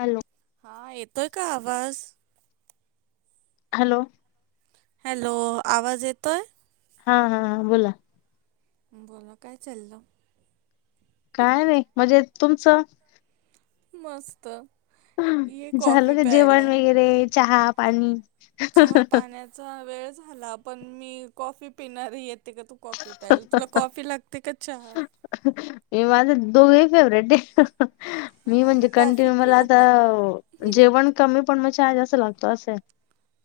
Hello हा येतोय का आवाज हॅलो हॅलो आवाज येतोय हा हा हा बोला बोला काय चाललं काय नाही म्हणजे तुमचं मस्त हा. ये झालं कॉफी का जेवण प्यायला. वगैरे चहा पाणी चहा पाण्याचा वेळ झाला पण मी कॉफी पिणारीये येते का तू कॉफी प्यायला तुला कॉफी लागते का चहा मी माझं दोघे फेवरेट आहे ह ह. मी हा मग म्हणजे कॉफी कंटिन्यू पिऊ मला आता ओपन. जेवण कमी पण मला चहा जास्त लागतो असं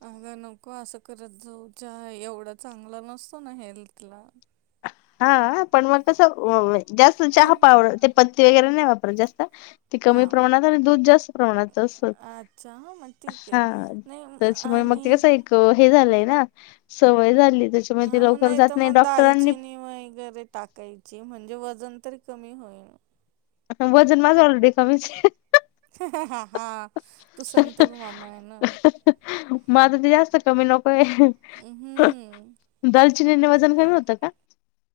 अग नको असं करत जाऊ चहा एवढा चांगला नसतो ना हेल्थला हा पण मग कसं व व जास्त तू चहा पाव ते पत्ती वगैरे नाही वापरत जास्त ती हा कमी प्रमाणात आणि दूध जास्त प्रमाणात असतो अच्छा हां मग ठीक आहे. हा नाही त्याच्यामुळे मग ते आणि कस एक हे झालंय ना सवय झाली त्याच्यामध्ये हा ते मग लवकर जात तर नाही मग डॉक्टरांनी दालचिनी वगैरे टाकायची म्हणजे वजन तरी कमी होईल वजन माझं ऑलरेडी कमीच हे ह.. ह ह हा हा हा तो संतोष मामा आहे ना म ते जास्त कमी नक पण हे हम्म. ह दालचिनीन वजन कमी होतं का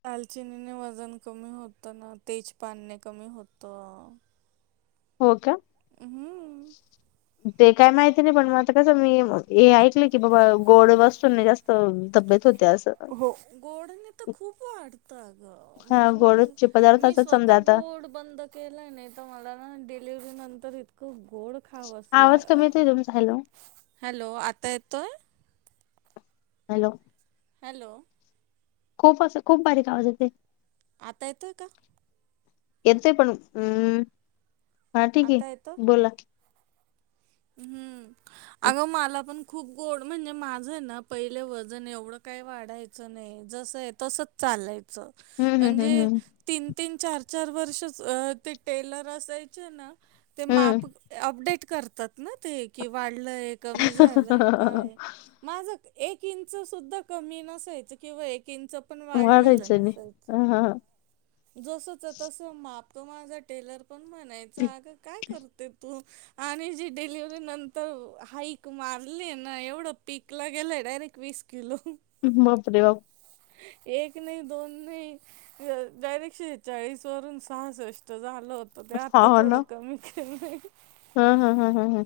दालचिनीने व कमी होतं ना तेजपान ने कमी होतं हो का हम्म ते काय माहिती नाही पण मग आता कसं मी हे ऐकलं की बाबा गोड वस्तूनी जास्त तब्येत होती हो गोडने तर खूप वाढतं ग हा म्हणजे मी गोडचे मी पदार्थाचा समजा स्वतः गो आता गोड बंद केलय ना तर मला ना डिलिव्हरी नंतर इतकं गोड खावस ला आवाज अ. कमी येतोय तुमचा हॅलो हॅलो आता येतोय हॅलो हॅलो खूप असं खूप बारीक आवाज येतोय आता येतोय का येतय पण हम हा ठीक आहे आता येतो? बोला हम्म अगं माला पण खूप गोड म्हणजे माझं ना पहिले वजन एवढं काही वाढायचं नाही जसं आहे तसंच चालाय चं हम्म हम्म म्हणजे हम्म तीन तीन चार चार वर्ष ते टेलर असायचे ना ते हम्म माप. अपडेट करतात ना ते की वाढलय कमी झालंय हम्म काय माझ एक इंच सुद्धा कमी नसायचं किंवा एक इंच पण वाढले वाढायचं नाही नसायच हा हा जस च्या तस माप तो माझा टेलर पण म्हणायचा अग काय करते तू आणि जे डिलिव्हरी नंतर हाईक मारली ना एवढं पीकला गेलंय डायरेक्ट वीस किलो बापरे बाप एक नाही दोन नाही डयरेक्शेेचाळीस वरून सासष्ट जा होत ते आत्ता थोडं कमी केलं नाही. हम् हम् हम हम हम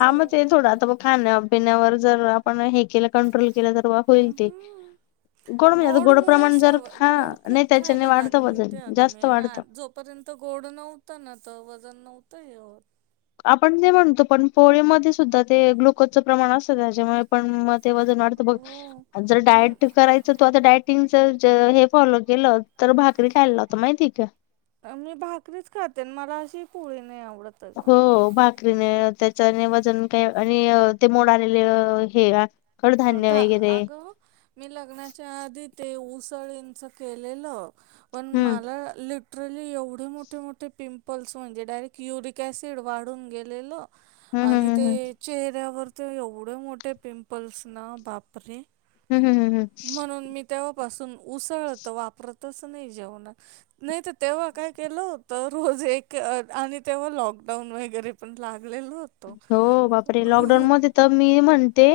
हा मग ते थोडा आता खाण्या पिण्यावर जर आपण हे के कंट्रोल के तर होईल ते म्हणजे आता गोड मु प्रमाण स जर हा गोड नाही खूप त्याच्याने खायला वाढतं लागले वजन होते अग जास्त मे ना वाढतं. जोपर्यंत गोड नव्हतं ना तर वजन नव्हतं हे. आपण ते म्हणतो पण पोळीमध्ये सुद्धा ते ग्लुकोजचं प्रमाण असतं त्याच्यामुळे पण म ते वजन वाटत बघ हो जर मग डायट करायचं त आता डायटिंग. हे फॉलो केलं तर भाकरी खायला लावत माहिती का मी भाकरीच खातेन मला अशी पोळी नाही आवडत. अगं हो भाकरीने त्या. वजन काय आणि ते मोड आलेले हे अ कडधान्य द वगैरे अगं मी लग्नाच्या आधी ते उसळींच केलेलं पण हम्म मला लिफ्ट एवढे मोठे मोठे पिंपल्स झाले म्हणजे डायरेक्ट युरिक ऑसिड वाढून गेलेलं. हम्म आणि हम्म हम्म ते हम्म चेहऱ्यावर ते एवढे मोठे पिंपल्स ना बापरे हम्म, हम्म, हम्म, हम्म. पासून उसळत वापरतच नाही जेवण नाही तर तेव्हा काय केलं होत रोज. जे आणि तेव्हा लकडाऊन वैगरे पण लाग हो बापरे लॉकडाऊन मध्ये तर मी म्हण ते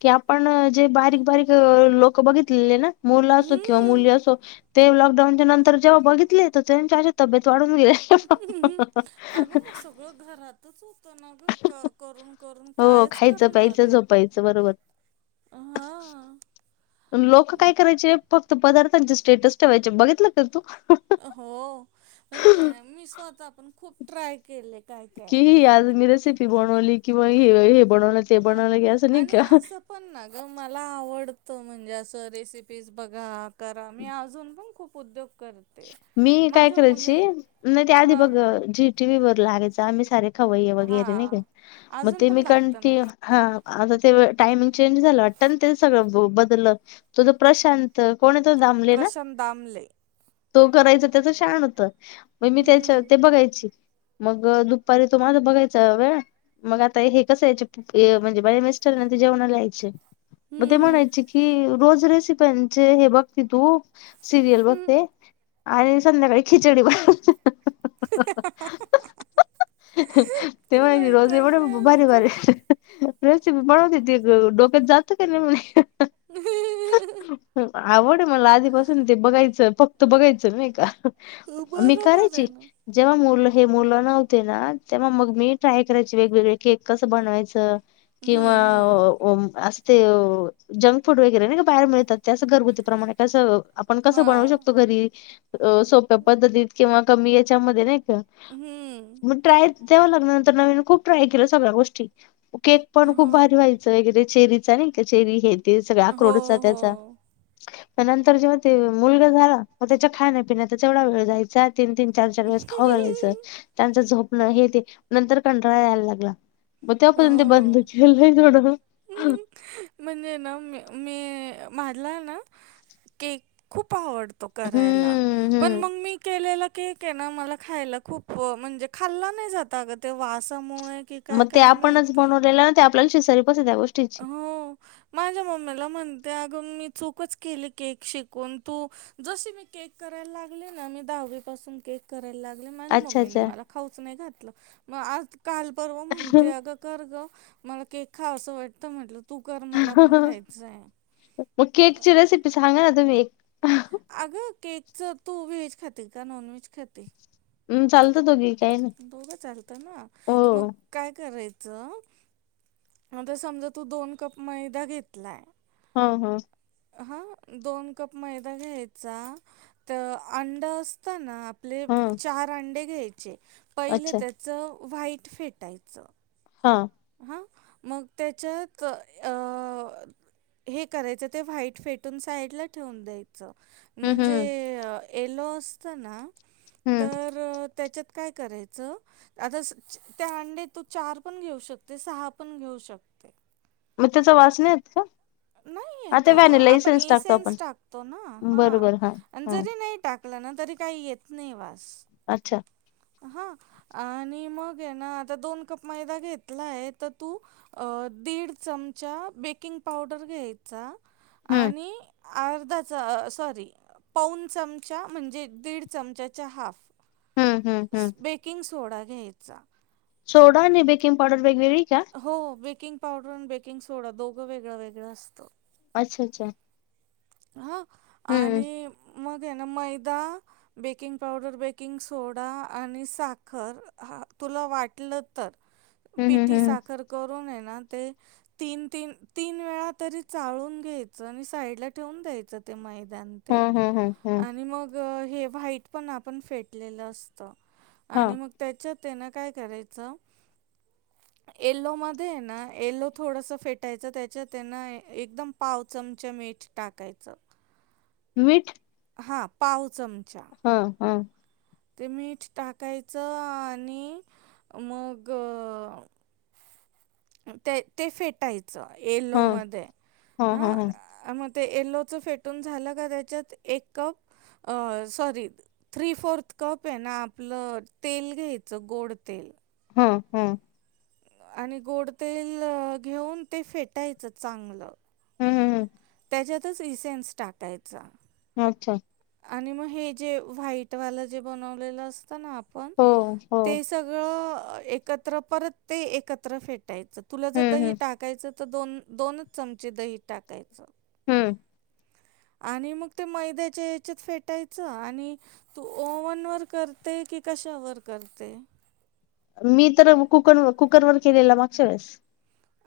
की आपण जे बारीक बारीक लोक बघितलेले ना. मुलं असो किंवा हम्म. मुली असो ते लॉकडाऊनच्या नंतर जेव्हा बघितले तर त्यांच्याशी तब्येत वाढ हा हा अगं हा मग सगळं घरातच होतं ना ग करून करून हो कायच खायचं करणार प्यायचं येत झोपायचं बरोबर लोक काय करायचे फक्त पदार्थ स्टेटस ठेवायचे बघितलं का तू हो म्हणजे मी स्वतः पण खूप ट्राय केले काय काय. कि ह आज मी रेसिपी बनवली किंवा हे बनवलं ते हा बनवलं की असं नाही आणि का असं पण ना ग मला आवड तो म्हणजे असं रेसिपीज बघा करा मी अजून पण खूप उद्योग करते मी काय माझ्या करायची मुलीला नाही ते आधी हा बघ जी टी व्ही वर लागायच आमही सार खवय हा वगैरे नाही का मग अजून ते पण मी का लागतं ना हा आता ते टायमिंग चेंज झालं वाट ते सगळं बदल तुझ प्रशांत कोण येत ाबले ना प्रशांत दामले तो करायचा त्याच शान होतं मग मी त्याच्या हम्म ते बघायची मग दुपारी तो माझा बघायचा वेळ. मग आता हे कसं यायचे म्हणजे बाहेया मिस्टरानचे ते जेवणाला यायचे. मग ते हम्म म्हणायची कि रोज रेसिप्यांचे हे बघते तू सिरियल हम्म बघते आणि संध्याकाळी खिचडी बघते हा हा तेव्हा रोजे एवढ वैतागले भारी भारी असतील रेसिपी बनवते ती डोक्यात जातं काय नाही म्ह हम् आवड मला आधीपासून ते बघायचं फक्त बघायचं नाही का मी बरोबर करायची आहे ना जेव्हा मुलं हे मुलं नव्हते ना तेव मग मी ट्राय करायची वेगवेगळे केक कसं बनवायचं किंवा हम्म हम्म असं ते जंक फूड वगैरे ना का बाहेर मिळतात त्यास घरगुती प्रमाणे कसं आपण कसं हा बनवू शकतो घरी अ सोप्या पद्धतीत किंवा कमी याच्यामध्ये नाही का हम्म मग ट्राय तेव लागनंतर नवीन खूप ट्राय केलं सगळ्या गोष्टी केक पण हो खूप भारी व्हायचं वगैरे चेरी कचेरी हे ते सग हो आक्रोडचा हो त्याचा प नंतर जेव्हा ते मुलगा झाला. मग त्याच्या खाण्यापिण्याचा तेवढा वेळ जायचा तीन तीन चार चार वेस खऊ घालायचं त्यांचा झोप हे ते नंतर कंटाळा यायला लागला मग त्यापर्यंत ते बंद हो केलं थोडं म्हणजे ना मी म्हझला ना के खूप आवडतै करायला हम्म पण हम्म मग मी केलेल्या ठीक आहे ना मला खायला खूप म्हणजे खाल्ला नाही जाता का ते वासामुळे की काय मग ते काय आपणच माहिती. बनवलेलं ना ते आपल्या श सरी हो माझ्या मम्मीला म्हण त्या अग मी चूकच केली केक शिकून तू जशी मी केक करायला लागले ना मी दा कराय लागले ना माझ्या अच्छा मम्मीने अच्छा मला खाऊच नाही घातलं कालपर्व म्हणते अ ग कर ग मला केक खावासा असं वाटत म्हटलं तू कर मला पण खायचं आहे. मग केकची रेसिपी सांगा ना तुम्ही एक अग केक च तू वेहेज खातात का नॉन वेहेज खातात हम् चालत दोघी काही नाही दोघं चालतं ना हो मग काय करायच ंत समजा तू दोन कप मैदा घेतलाय हा हा हा दोन कप मैदा घ्यायचा तर अंड असता ना आपले हा चार अंडे घ्यायचे पहिले अच्छा त्याच व्हाईट फेटायचं हा मग त्याच्यात अ हे करायचं ते व्हाईट फेटून साईड ला ठेवून द्यायच हम्म म्हणजे हम्म येलो असताना हम्म तर त्याच्यात काय करा आता त्या अंडे तो चार पण घेऊ शकतो ते सहा पण घेऊ शकते मग त्याचा वाच नाही आहेत का नाही येत आता ग व्हॅनिला आपण इसेन्स टाकतो आपण एसन्स टाकतो ना बरोबर हा हा जरी नाही टाक ना तरी काही येत नाही वा. अच्छा. हा आणि मग आहे ना आता दोन कप मैदा घेतला आहे तर तू दीड चमचा बेकिंग पावडर घ्यायचा हम्म आणि अर्धाचा सॉरी. पाऊण चमचा म्हणजे दीड चमचाचा हाफ. हम्म हम्म हम्म बेकिंग सोडा घ्यायचा. सोडा न बेकिंग पवडर बेगवेेगरी हो बेकिंग पावडर आणि बेकिंग सोडा दोघं वेगळं वेगळं असतं. अच्छा अच्छा. हा हम्म आणि मग ना मैदा बेकिंग पावडर बेकिंग सोडा आणि साखर हा. तुला वाटलं तर हम्म पिठी हम्म साखर करून तीन-तीन ते तीन वेळा तरी चाळून घ्यायचं आणि साईडला. ठेून द्यायच ते मैद ते हम्म हम्म हम्म हम्म हम्म आणि मग हे व्हाईट पण आपण फेटलेलं असत हा आणि मग त्याच्यात त्यांना काय करायचं. [inaudible] येल्लो मध्ये ना येल्लो थोडस फेटायचं त्याच्यात ना एकदम पाव चमचा मीठ. टाकायचं. मीठ. हा पाऊस हा हा. ते मीठ टाकायचं आणि मग ते ते फेटायचं येलो हा मध्ये हा हा हा अ म ते एल्लोच फेटून झालं का त्याच्यात एक कप. अ सॉरी थ्री फोर्थ कप आहे ना आपलं तेल घ्यायचं गोड तेल हा हा. आणि गोड तेल घेऊन ते फेटायचं चागलं. हम्म हम्म त्याच्यातच इसेन्स टाकायचं. अच्छा. आणि मग हे जे व्हाईट वाल जे बनवलेलं असतं ना आप पण हो हो ते सगळं एकत्र परत ते एकत्र फेट. तुला जर हम्म दही हम्म टाकायचं तर दोन दोनच चमचे दही टाकायचं. हम. आणि मग ते मैद्याच्या ह्याच्यात फेटायचं आणि तू ओव्हन वर करते. की कशावरर करते. मी तर कुकर कुकर वर केलेला भात सारस.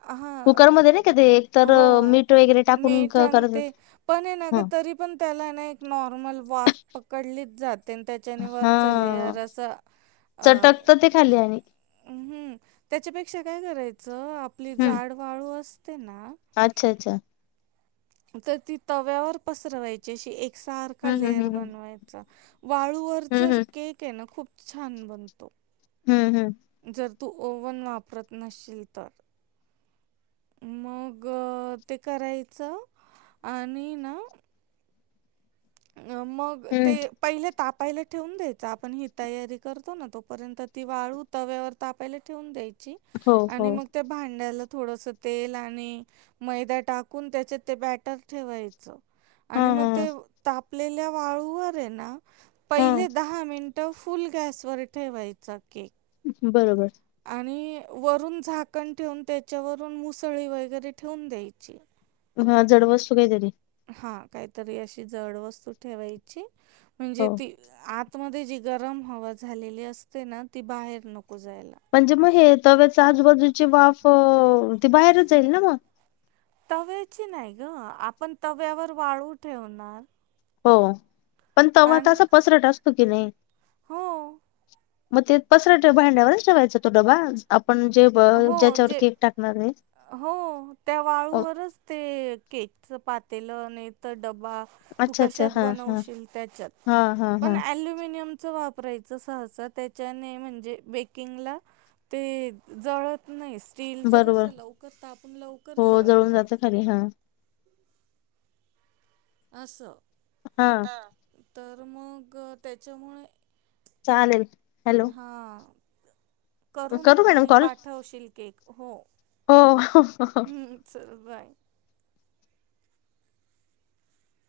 हां, कुकरमध्ये नाही का ते एक तर हो. मीठ टाकून मीठ क- ते करत पण हे ना ह तरी पण त्याला ना एक नॉर्मल वाफ पकडलीच जाते. आणि त्याच्याने वर हा चालले यार असं अ चटकत ते खाली आणि हम्म त्याच्यापेक्षा काय करायचं आपली हम्म जाड वाळू असते ना. अच्छा अच्छा! तर ती तव्यावर पसरवायची अशी एक सारखा हम्म हम्म लेअर हम्म बनवायचा. वाळूवरच हम्म हम्म केक आहे ना खूप छान बनतो हम् हम. जर तू ओव्हन वापरत नशील तर मग ते करायचं आणि ना. मग ते हम्म पहिले ताप पहिलं ठेवून द्यायच आपण ही तयारी करतो ना तोपर्यंत ती वाळू तव्यावर तापायला ठेवून द्यायची. ची, हो हो आणि मग त्या भांड्याला थोडंसं तेल आणि मैदा टाकून त्याच्यात ते बॅटर ठेवायचं. हा आणि म हा ते तापलेल्या वाळूवर हे ना पहिले हा दहा मिन ट फुल गॅसवर ठेवायचा केक. बरोबर. आणि वरून झाकण ठेवून त्याच्यावरून मुसळी वगैरे ठेवून द्यायची. हां जडवस्तू काहीतरी. हां काहीतरी अशी जड वस्तू ठेवायची. म्हणजे हो ती आत त मध्ये जी गरम हवा झालेली असते ना ती बाहेर नको जाय म्हणजे म हे तव्याचं आजूबाजूची वाफ ती बाहेरच जाईल ना म. तव्याची नाही गं. आपण तव्यावर वाळू ठेवणार. हो, पण तवा त आणि पसरट असतो की नाही. हो, म ते पसरट भांड्यावरच ठेवायचा तो डबा आपण जे ब हो, ज्याच्यावर जे केक टाकणार आहे. हो, त्या ओ वाळूवरच ते केकचं पातेलं नाही तर तवा तू अच्छा अच्छा कशात हा हा बनवशील त्याच्यात. हा हा पण हा अल्युमिनियम च वापरायचं सहसा त्याच्याने म्हणजे बेकिंगला ते जळत नाई, स्टीलचं जस बरोबर लवकर तापून लवकर हो जळून जळतं. जातं खाली हा असं हां तर मग त्याच्यामुळे चालेल. हॅलो हां करून करू मॅडम आणि कॉल पाठवशील केक हो. हो हम् च बाय.